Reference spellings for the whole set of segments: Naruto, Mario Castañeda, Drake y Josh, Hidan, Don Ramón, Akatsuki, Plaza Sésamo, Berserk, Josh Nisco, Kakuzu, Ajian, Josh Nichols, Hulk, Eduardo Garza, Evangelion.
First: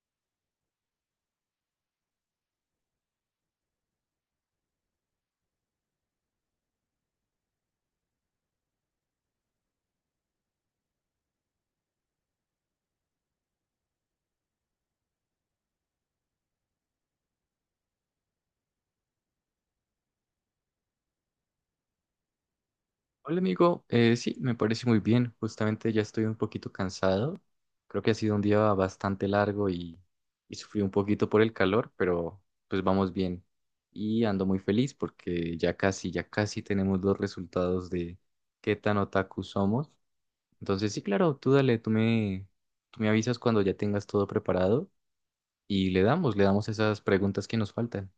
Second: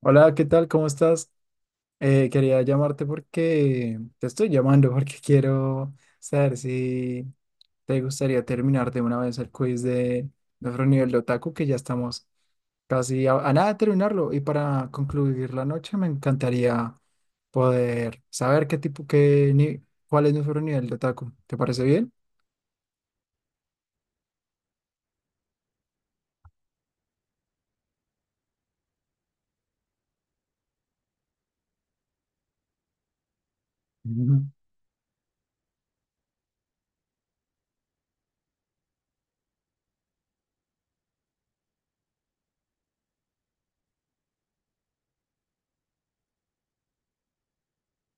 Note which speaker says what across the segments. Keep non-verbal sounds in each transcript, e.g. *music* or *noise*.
Speaker 1: Hola, ¿qué tal? ¿Cómo estás? Quería llamarte porque te estoy llamando *laughs* porque quiero saber si te gustaría terminar de una vez el quiz de nuestro nivel de otaku, que ya estamos casi a nada de terminarlo. Y para concluir la noche, me encantaría poder saber qué tipo, qué ni, cuál es nuestro nivel de otaku. ¿Te parece bien?
Speaker 2: Hola amigo, sí, me parece muy bien. Justamente ya estoy un poquito cansado. Creo que ha sido un día bastante largo y sufrí un poquito por el calor, pero pues vamos bien. Y ando
Speaker 1: Ujú.
Speaker 2: muy feliz porque ya casi tenemos los resultados de qué tan otaku somos. Entonces sí, claro, tú dale, tú me avisas cuando ya tengas todo preparado y le damos esas preguntas que nos faltan.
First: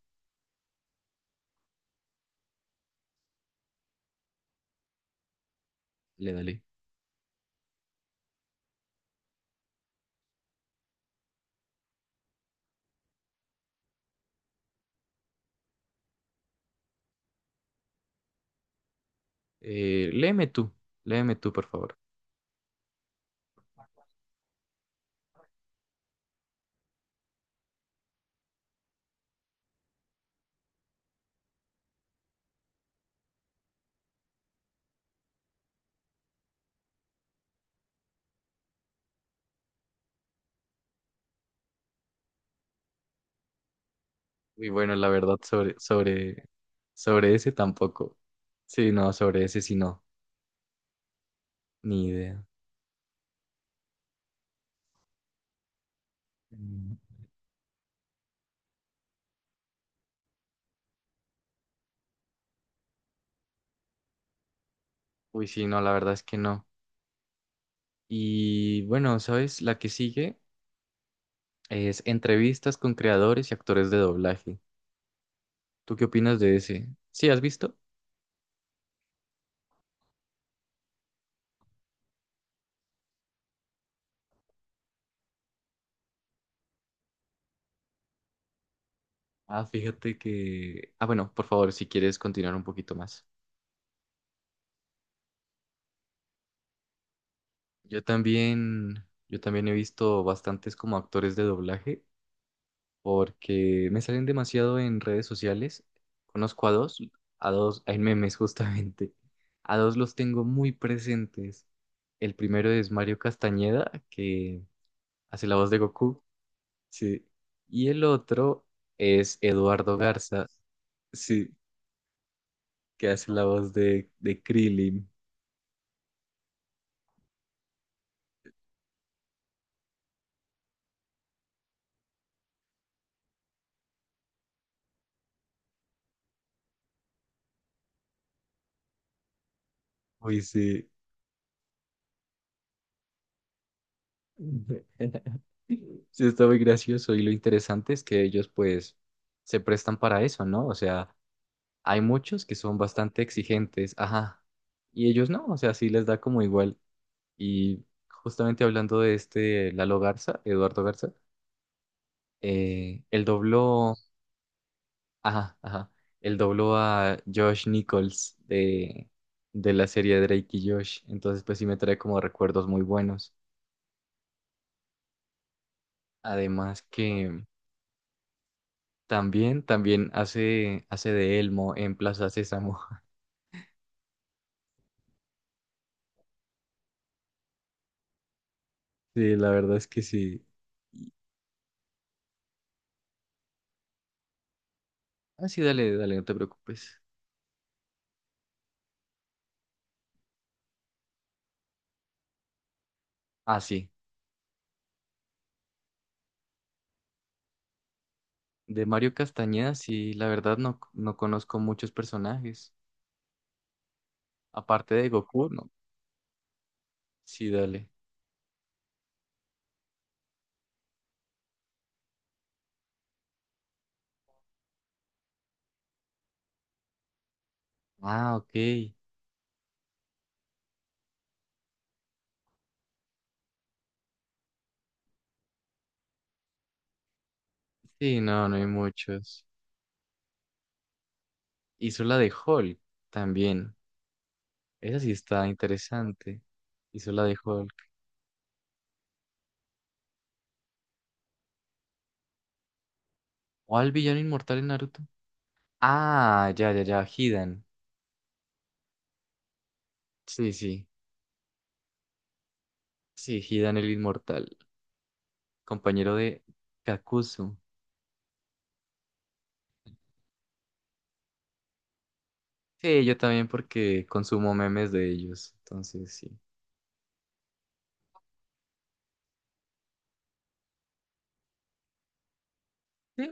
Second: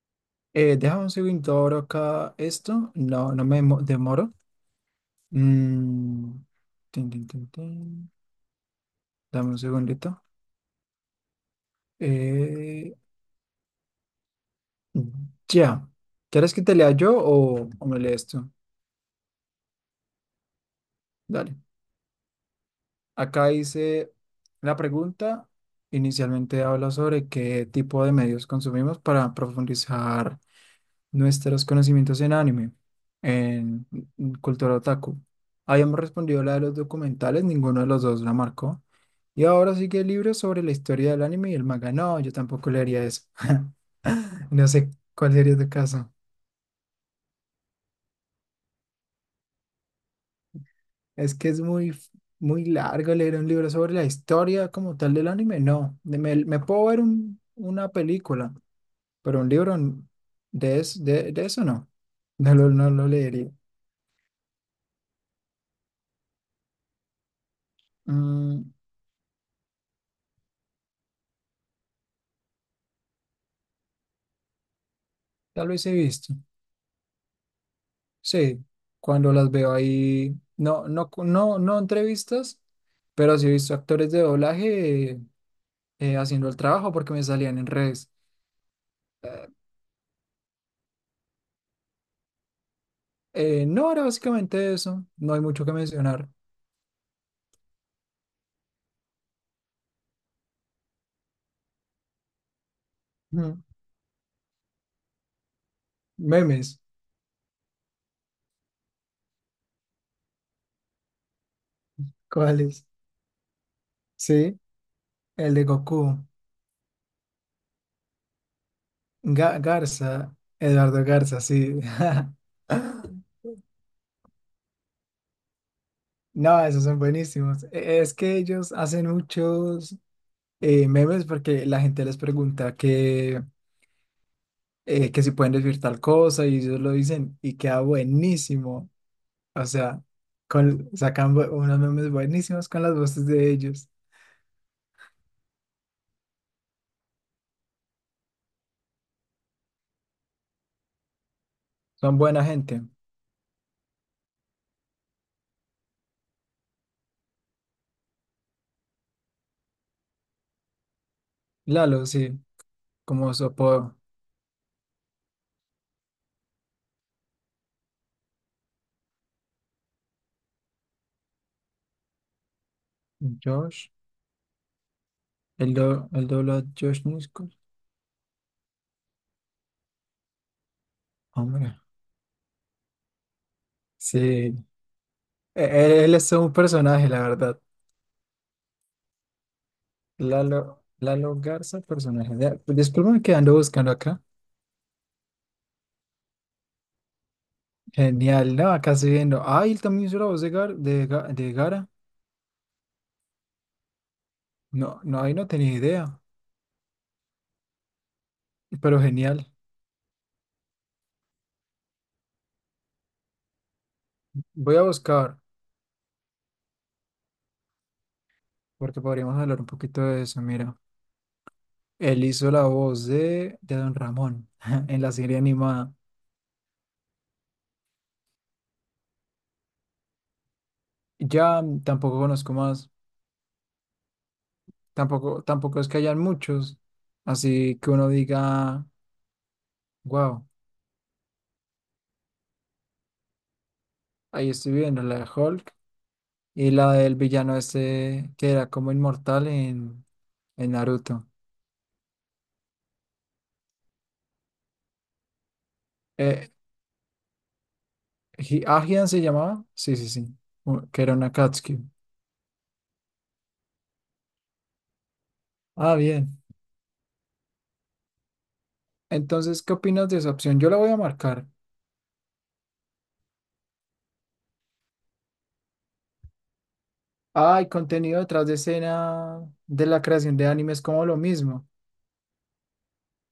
Speaker 1: Déjame un segundo, abro acá esto. No, no demoro.
Speaker 2: Le
Speaker 1: Mm,
Speaker 2: dale.
Speaker 1: tin, tin, tin, tin. Dame un segundito. Eh, ya. ¿Quieres que te lea yo o me lees tú?
Speaker 2: Eh, léeme tú, léeme tú,
Speaker 1: Dale.
Speaker 2: por favor.
Speaker 1: Acá dice la pregunta. Inicialmente habla sobre qué tipo de medios consumimos para profundizar nuestros conocimientos en anime, en en cultura otaku. Habíamos respondido la de los documentales, ninguno de los dos la marcó. Y ahora sigue el libro sobre la historia del anime y el manga. No, yo tampoco leería eso. *laughs*
Speaker 2: Muy
Speaker 1: No sé
Speaker 2: bueno, la
Speaker 1: cuál
Speaker 2: verdad,
Speaker 1: sería tu
Speaker 2: sobre,
Speaker 1: caso.
Speaker 2: sobre, sobre ese tampoco. Sí, no, sobre ese sí no,
Speaker 1: Es que es muy,
Speaker 2: ni idea.
Speaker 1: muy largo leer un libro sobre la historia como tal del anime. No, me puedo
Speaker 2: Mm.
Speaker 1: ver una película, pero un libro de eso no. *laughs* No lo leería.
Speaker 2: Uy, sí, no, la verdad es que no.
Speaker 1: Mm,
Speaker 2: Y bueno, ¿sabes? La que sigue es entrevistas con creadores y actores de doblaje.
Speaker 1: tal vez he
Speaker 2: ¿Tú qué
Speaker 1: visto.
Speaker 2: opinas de ese? ¿Sí has visto?
Speaker 1: Sí, cuando las veo ahí, no, no, no, no entrevistas, pero sí he visto actores de doblaje haciendo el trabajo porque me salían en redes.
Speaker 2: Ah, fíjate que... Ah, bueno, por favor, si quieres continuar un poquito más.
Speaker 1: No, era básicamente eso. No hay mucho que mencionar.
Speaker 2: Yo también he visto bastantes como actores de doblaje
Speaker 1: Mm.
Speaker 2: porque me salen demasiado en redes sociales. Conozco a
Speaker 1: Memes.
Speaker 2: dos, a dos, hay memes *laughs* justamente. A dos los tengo muy presentes. El primero
Speaker 1: ¿Cuáles?
Speaker 2: es Mario Castañeda,
Speaker 1: Sí.
Speaker 2: que hace
Speaker 1: El
Speaker 2: la
Speaker 1: de
Speaker 2: voz de Goku,
Speaker 1: Goku.
Speaker 2: sí. Y el otro es Eduardo
Speaker 1: Garza.
Speaker 2: Garza,
Speaker 1: Eduardo Garza,
Speaker 2: sí,
Speaker 1: sí.
Speaker 2: que
Speaker 1: *laughs*
Speaker 2: hace la voz de Krillin.
Speaker 1: No, esos son buenísimos. Es que ellos hacen muchos memes porque la gente les pregunta que si pueden decir tal cosa y ellos lo dicen y queda buenísimo. O sea,
Speaker 2: Uy, sí.
Speaker 1: sacan unos memes buenísimos con las voces de ellos.
Speaker 2: *laughs* Sí, está muy gracioso y lo interesante es que ellos pues se prestan para eso, ¿no? O sea, hay
Speaker 1: Son buena
Speaker 2: muchos que son
Speaker 1: gente.
Speaker 2: bastante exigentes, ajá. Y ellos no, o sea, sí les da como igual. Y justamente hablando de este Lalo Garza, Eduardo Garza,
Speaker 1: Lalo, sí,
Speaker 2: él
Speaker 1: como su apodo.
Speaker 2: dobló, ajá, ajá, él dobló a Josh Nichols de la serie Drake y Josh. Entonces, pues sí me trae como recuerdos muy buenos.
Speaker 1: Josh, el doble de
Speaker 2: Además
Speaker 1: Josh
Speaker 2: que
Speaker 1: Nisco.
Speaker 2: también hace de Elmo
Speaker 1: Hombre.
Speaker 2: en Plaza Sésamo. *laughs*
Speaker 1: Sí, Él es todo un personaje, la verdad.
Speaker 2: Sí, la verdad es que sí.
Speaker 1: Lalo, Lalo Garza, personaje. Ya, pues, discúlpame que ando buscando acá.
Speaker 2: Ah, sí, dale, dale, no te preocupes.
Speaker 1: Genial, no, acá estoy viendo. Ah, él también hizo la voz de Gara.
Speaker 2: Ah, sí.
Speaker 1: No, no, ahí no tenía idea,
Speaker 2: De
Speaker 1: pero
Speaker 2: Mario
Speaker 1: genial.
Speaker 2: Castañeda, sí, la verdad no, no conozco muchos personajes.
Speaker 1: Voy a
Speaker 2: Aparte de
Speaker 1: buscar,
Speaker 2: Goku, no. Sí, dale.
Speaker 1: porque podríamos hablar un poquito de eso. Mira, él hizo la voz de Don Ramón *laughs* en la serie animada.
Speaker 2: Ah, ok.
Speaker 1: Ya tampoco conozco más, tampoco es que hayan muchos, así que uno
Speaker 2: Sí, no, no hay
Speaker 1: diga,
Speaker 2: muchos.
Speaker 1: wow,
Speaker 2: Hizo la de Hulk también.
Speaker 1: ahí estoy
Speaker 2: Esa
Speaker 1: viendo
Speaker 2: sí
Speaker 1: la de
Speaker 2: está
Speaker 1: Hulk.
Speaker 2: interesante.
Speaker 1: Y la
Speaker 2: Hizo
Speaker 1: del
Speaker 2: la de
Speaker 1: villano
Speaker 2: Hulk.
Speaker 1: este que era como inmortal en Naruto.
Speaker 2: ¿Cuál villano inmortal en Naruto?
Speaker 1: Eh,
Speaker 2: Ah, ya, ya, ya, Hidan.
Speaker 1: ¿Ajian se llamaba? Sí, sí, sí.
Speaker 2: Sí, sí.
Speaker 1: Que era una Akatsuki.
Speaker 2: Sí, Hidan el inmortal.
Speaker 1: Ah,
Speaker 2: Compañero
Speaker 1: bien.
Speaker 2: de Kakuzu.
Speaker 1: Entonces, ¿qué opinas de esa opción? Yo la voy a marcar.
Speaker 2: Sí, yo también porque consumo memes de ellos. Entonces, sí.
Speaker 1: Ah, y contenido detrás de escena de la creación de animes, como lo mismo.
Speaker 2: Sí,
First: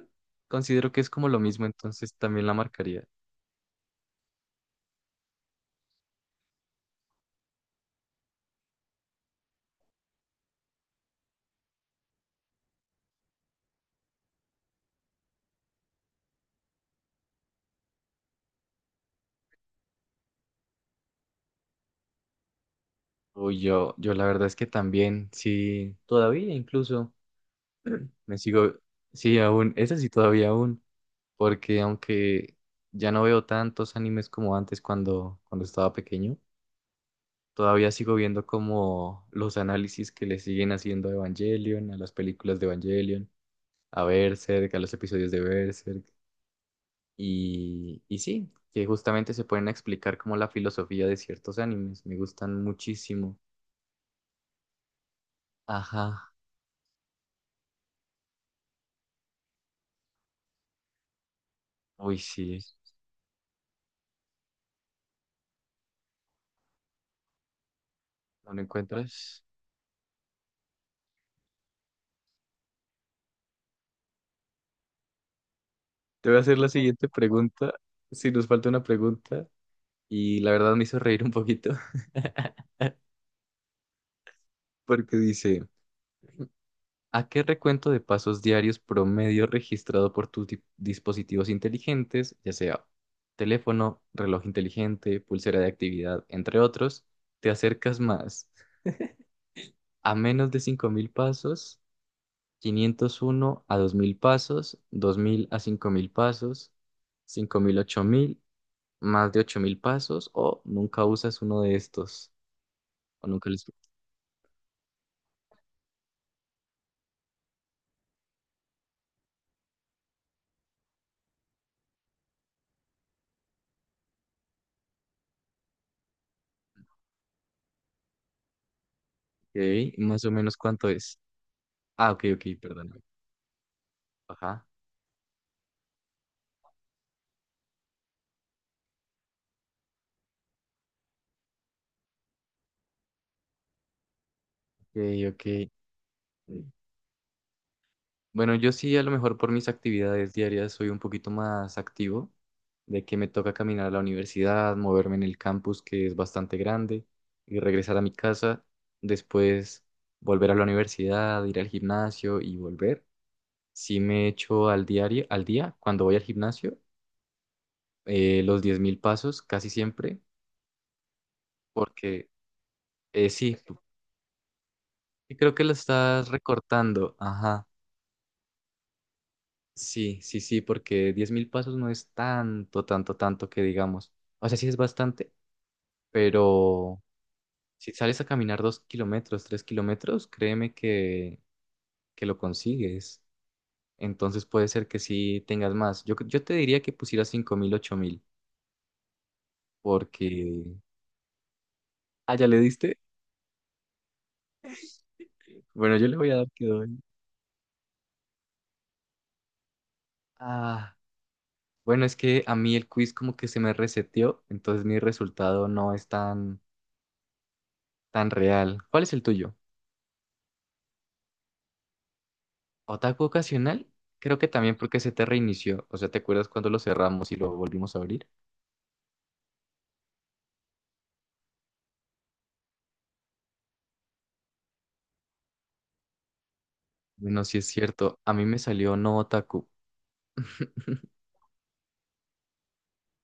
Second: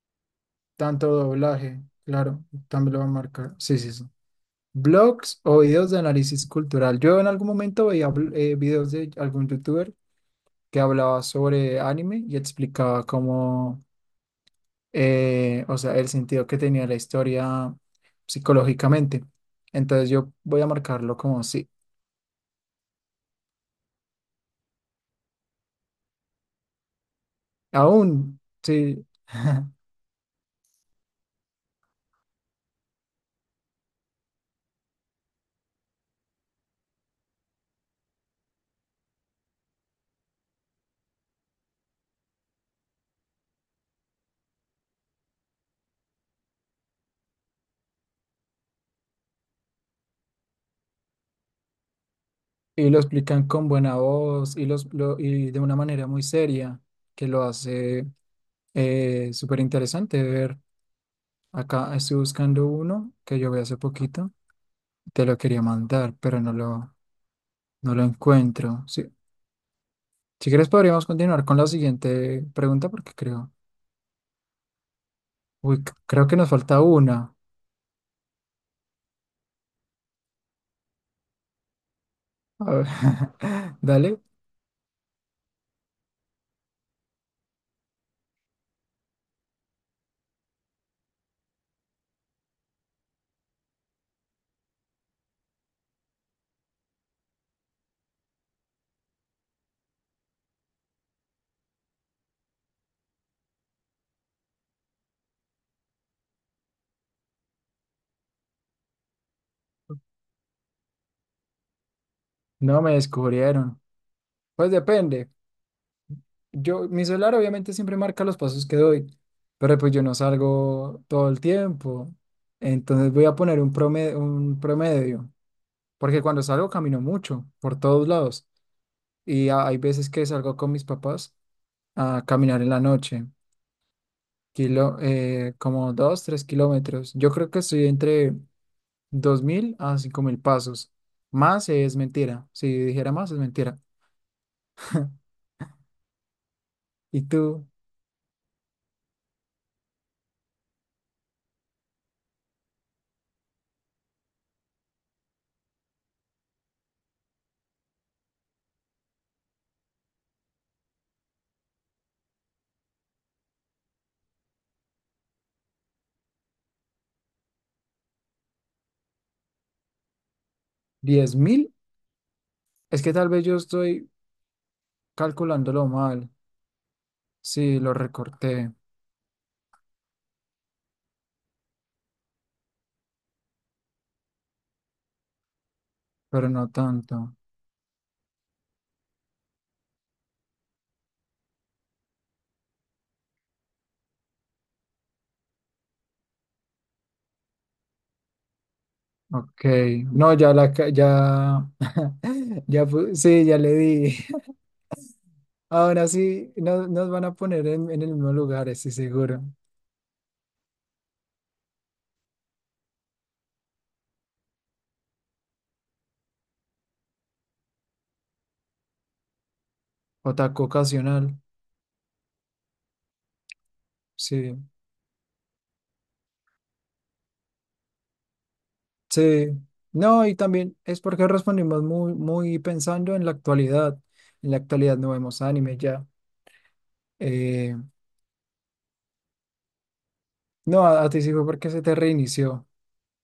Speaker 2: considero que es
Speaker 1: Tanto
Speaker 2: como lo mismo,
Speaker 1: doblaje,
Speaker 2: entonces
Speaker 1: claro,
Speaker 2: también la
Speaker 1: también lo
Speaker 2: marcaría.
Speaker 1: voy a marcar. Sí, sí, sí. Blogs o videos de análisis cultural. Yo en algún momento veía videos de algún youtuber que hablaba sobre anime y explicaba cómo o sea, el sentido que tenía la historia psicológicamente. Entonces yo voy a marcarlo como sí,
Speaker 2: O yo la verdad es que también, sí, todavía incluso me
Speaker 1: aún
Speaker 2: sigo,
Speaker 1: sí.
Speaker 2: sí, aún,
Speaker 1: *laughs*
Speaker 2: esa sí todavía aún, porque aunque ya no veo tantos animes como antes cuando, cuando estaba pequeño, todavía sigo viendo como los análisis que le siguen haciendo a Evangelion, a las películas de Evangelion, a Berserk, a los episodios de Berserk. Y sí, que justamente se pueden explicar como la filosofía de ciertos animes. Me gustan
Speaker 1: Y lo
Speaker 2: muchísimo.
Speaker 1: explican con buena voz y de una manera muy
Speaker 2: Ajá.
Speaker 1: seria que lo hace súper interesante de ver. Acá estoy
Speaker 2: Uy, sí.
Speaker 1: buscando uno que yo vi hace poquito. Te lo quería mandar, pero no lo
Speaker 2: ¿No lo
Speaker 1: encuentro. Sí.
Speaker 2: encuentras?
Speaker 1: Si quieres podríamos continuar con la siguiente pregunta porque creo
Speaker 2: Te
Speaker 1: que
Speaker 2: voy a
Speaker 1: nos
Speaker 2: hacer la
Speaker 1: falta
Speaker 2: siguiente
Speaker 1: una.
Speaker 2: pregunta. Si nos falta una pregunta. Y la verdad me hizo reír un poquito. *laughs*
Speaker 1: A ver, *laughs* dale,
Speaker 2: Porque dice, ¿a qué recuento de pasos diarios promedio registrado por tus dispositivos inteligentes, ya sea teléfono, reloj inteligente, pulsera de actividad, entre otros, te acercas más? A menos de 5.000 pasos, 501 a 2.000 pasos, 2.000 a 5.000 pasos, 5.000 a 8.000, más de 8.000 pasos, o nunca usas uno de estos,
Speaker 1: no me
Speaker 2: o nunca les...
Speaker 1: descubrieron. Pues depende. Mi celular obviamente siempre marca los pasos que doy, pero pues yo no salgo todo el tiempo. Entonces voy a poner un promedio, porque cuando salgo camino mucho por todos lados y hay
Speaker 2: Ok,
Speaker 1: veces
Speaker 2: más
Speaker 1: que
Speaker 2: o menos
Speaker 1: salgo con mis
Speaker 2: cuánto es.
Speaker 1: papás
Speaker 2: Ah,
Speaker 1: a
Speaker 2: ok, ok,
Speaker 1: caminar en la
Speaker 2: perdóname.
Speaker 1: noche,
Speaker 2: Ajá,
Speaker 1: como 2, 3 kilómetros. Yo creo que estoy entre 2.000 a 5.000 pasos. Más es mentira. Si dijera más es mentira.
Speaker 2: ok, ok.
Speaker 1: ¿Y tú?
Speaker 2: Bueno, yo sí, a lo mejor por mis actividades diarias soy un poquito más activo, de que me toca caminar a la universidad, moverme en el campus que es bastante grande y regresar a mi casa, después volver a la universidad, ir al gimnasio y volver. Sí me echo al diario, al día, cuando voy al gimnasio, los 10.000 pasos casi siempre,
Speaker 1: ¿10.000?
Speaker 2: porque
Speaker 1: Es que tal vez
Speaker 2: sí,
Speaker 1: yo estoy
Speaker 2: y creo que lo
Speaker 1: calculándolo
Speaker 2: estás
Speaker 1: mal.
Speaker 2: recortando, ajá.
Speaker 1: Sí, lo recorté,
Speaker 2: Sí, sí, sí, porque 10.000 pasos no es tanto, tanto, tanto que digamos. O sea, sí es bastante,
Speaker 1: pero no
Speaker 2: pero
Speaker 1: tanto.
Speaker 2: si sales a caminar 2 km, 3 km, créeme que lo consigues. Entonces puede ser que sí tengas más. Yo te diría que pusieras 5.000 8.000,
Speaker 1: Ok. No,
Speaker 2: porque... Ah, ¿ya
Speaker 1: *laughs*
Speaker 2: le diste?
Speaker 1: sí, ya le di. *laughs*
Speaker 2: Bueno,
Speaker 1: Ahora
Speaker 2: yo le voy a dar
Speaker 1: sí,
Speaker 2: que doy.
Speaker 1: nos van a poner en el mismo lugar, estoy seguro.
Speaker 2: Ah, bueno, es que a mí el quiz como que se me reseteó, entonces mi resultado no es tan real. ¿Cuál es el tuyo?
Speaker 1: Otaku ocasional.
Speaker 2: Otaku ocasional, creo que
Speaker 1: Sí.
Speaker 2: también porque se te reinició. O sea, ¿te acuerdas cuando lo cerramos y lo volvimos a abrir?
Speaker 1: Sí. No, y también es porque respondimos muy, muy pensando en la actualidad. En la actualidad no vemos anime ya.
Speaker 2: Bueno, sí es
Speaker 1: Eh,
Speaker 2: cierto, a mí me salió no otaku.
Speaker 1: no, a
Speaker 2: *laughs*
Speaker 1: ti sí fue porque se te reinició,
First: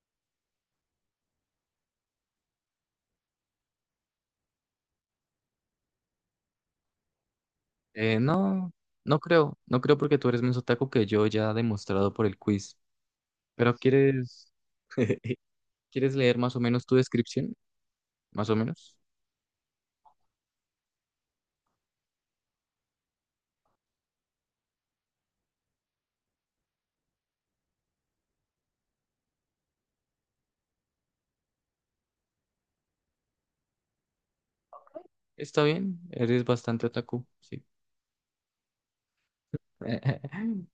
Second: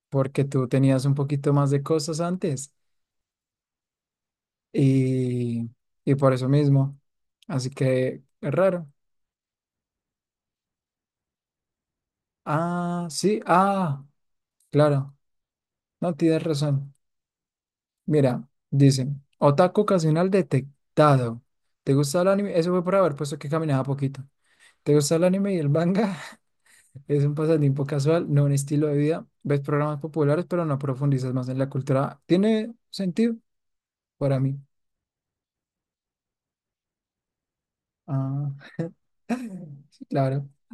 Speaker 1: porque tú tenías un poquito más de cosas antes y, y por eso mismo. Así que es
Speaker 2: No,
Speaker 1: raro.
Speaker 2: no creo, no creo porque tú eres menos otaku que yo ya demostrado por el quiz.
Speaker 1: Ah, sí,
Speaker 2: Pero
Speaker 1: ah,
Speaker 2: quieres,
Speaker 1: claro,
Speaker 2: *laughs* ¿quieres
Speaker 1: no
Speaker 2: leer
Speaker 1: tienes
Speaker 2: más o menos
Speaker 1: razón.
Speaker 2: tu descripción?
Speaker 1: Mira,
Speaker 2: Más o menos.
Speaker 1: dicen, otaku ocasional detectado. ¿Te gusta el anime? Eso fue por haber puesto que caminaba poquito. ¿Te gusta el anime y el manga? *laughs* Es un pasatiempo casual, no un estilo de vida. Ves programas populares, pero no profundizas más en la cultura. ¿Tiene sentido para mí?
Speaker 2: Está bien, eres bastante otaku, sí.
Speaker 1: Ah, *laughs* sí, claro.
Speaker 2: *laughs*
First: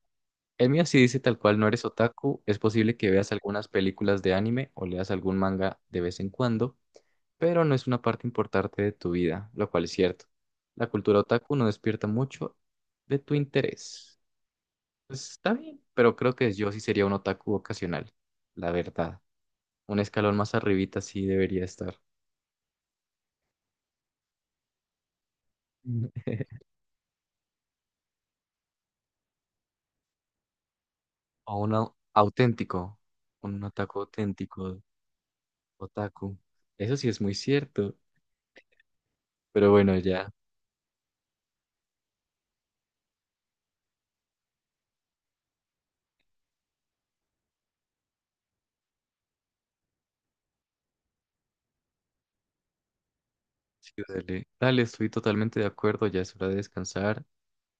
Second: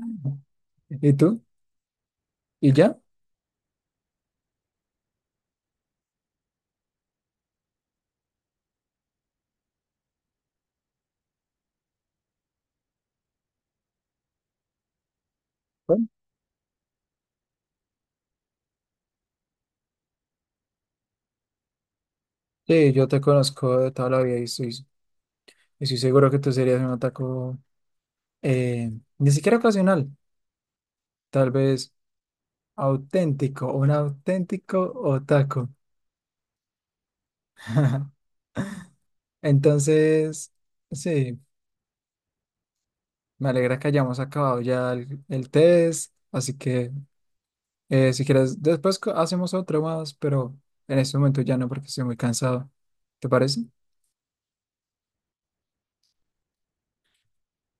Speaker 2: El mío sí
Speaker 1: ¿Y
Speaker 2: dice tal
Speaker 1: tú?
Speaker 2: cual, no eres otaku, es
Speaker 1: Y
Speaker 2: posible
Speaker 1: ya,
Speaker 2: que veas algunas películas de anime o leas algún manga de vez en cuando. Pero no es una parte importante de tu vida, lo cual es cierto. La cultura otaku no despierta mucho de tu interés. Pues está bien,
Speaker 1: bueno,
Speaker 2: pero creo que yo sí sería un otaku ocasional, la verdad. Un escalón más arribita sí debería estar.
Speaker 1: sí, yo te conozco de toda la vida y estoy
Speaker 2: Mm.
Speaker 1: seguro que tú serías un ataco eh, ni siquiera ocasional, tal
Speaker 2: O un
Speaker 1: vez
Speaker 2: auténtico, un
Speaker 1: auténtico, un
Speaker 2: otaku auténtico,
Speaker 1: auténtico otaku.
Speaker 2: otaku. Eso sí es muy cierto,
Speaker 1: *laughs*
Speaker 2: pero bueno, ya,
Speaker 1: Entonces, sí, me alegra que hayamos acabado ya el test, así que si quieres, después hacemos otro más, pero en este momento ya no porque estoy muy cansado. ¿Te parece?
Speaker 2: sí, dale, dale, estoy totalmente de acuerdo, ya es hora de descansar.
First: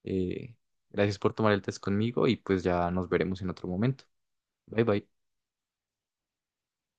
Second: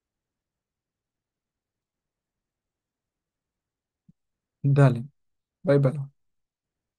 Speaker 2: Eh, gracias por tomar el test conmigo y pues ya nos veremos en otro momento. Bye
Speaker 1: Dale,
Speaker 2: bye.
Speaker 1: bye bye.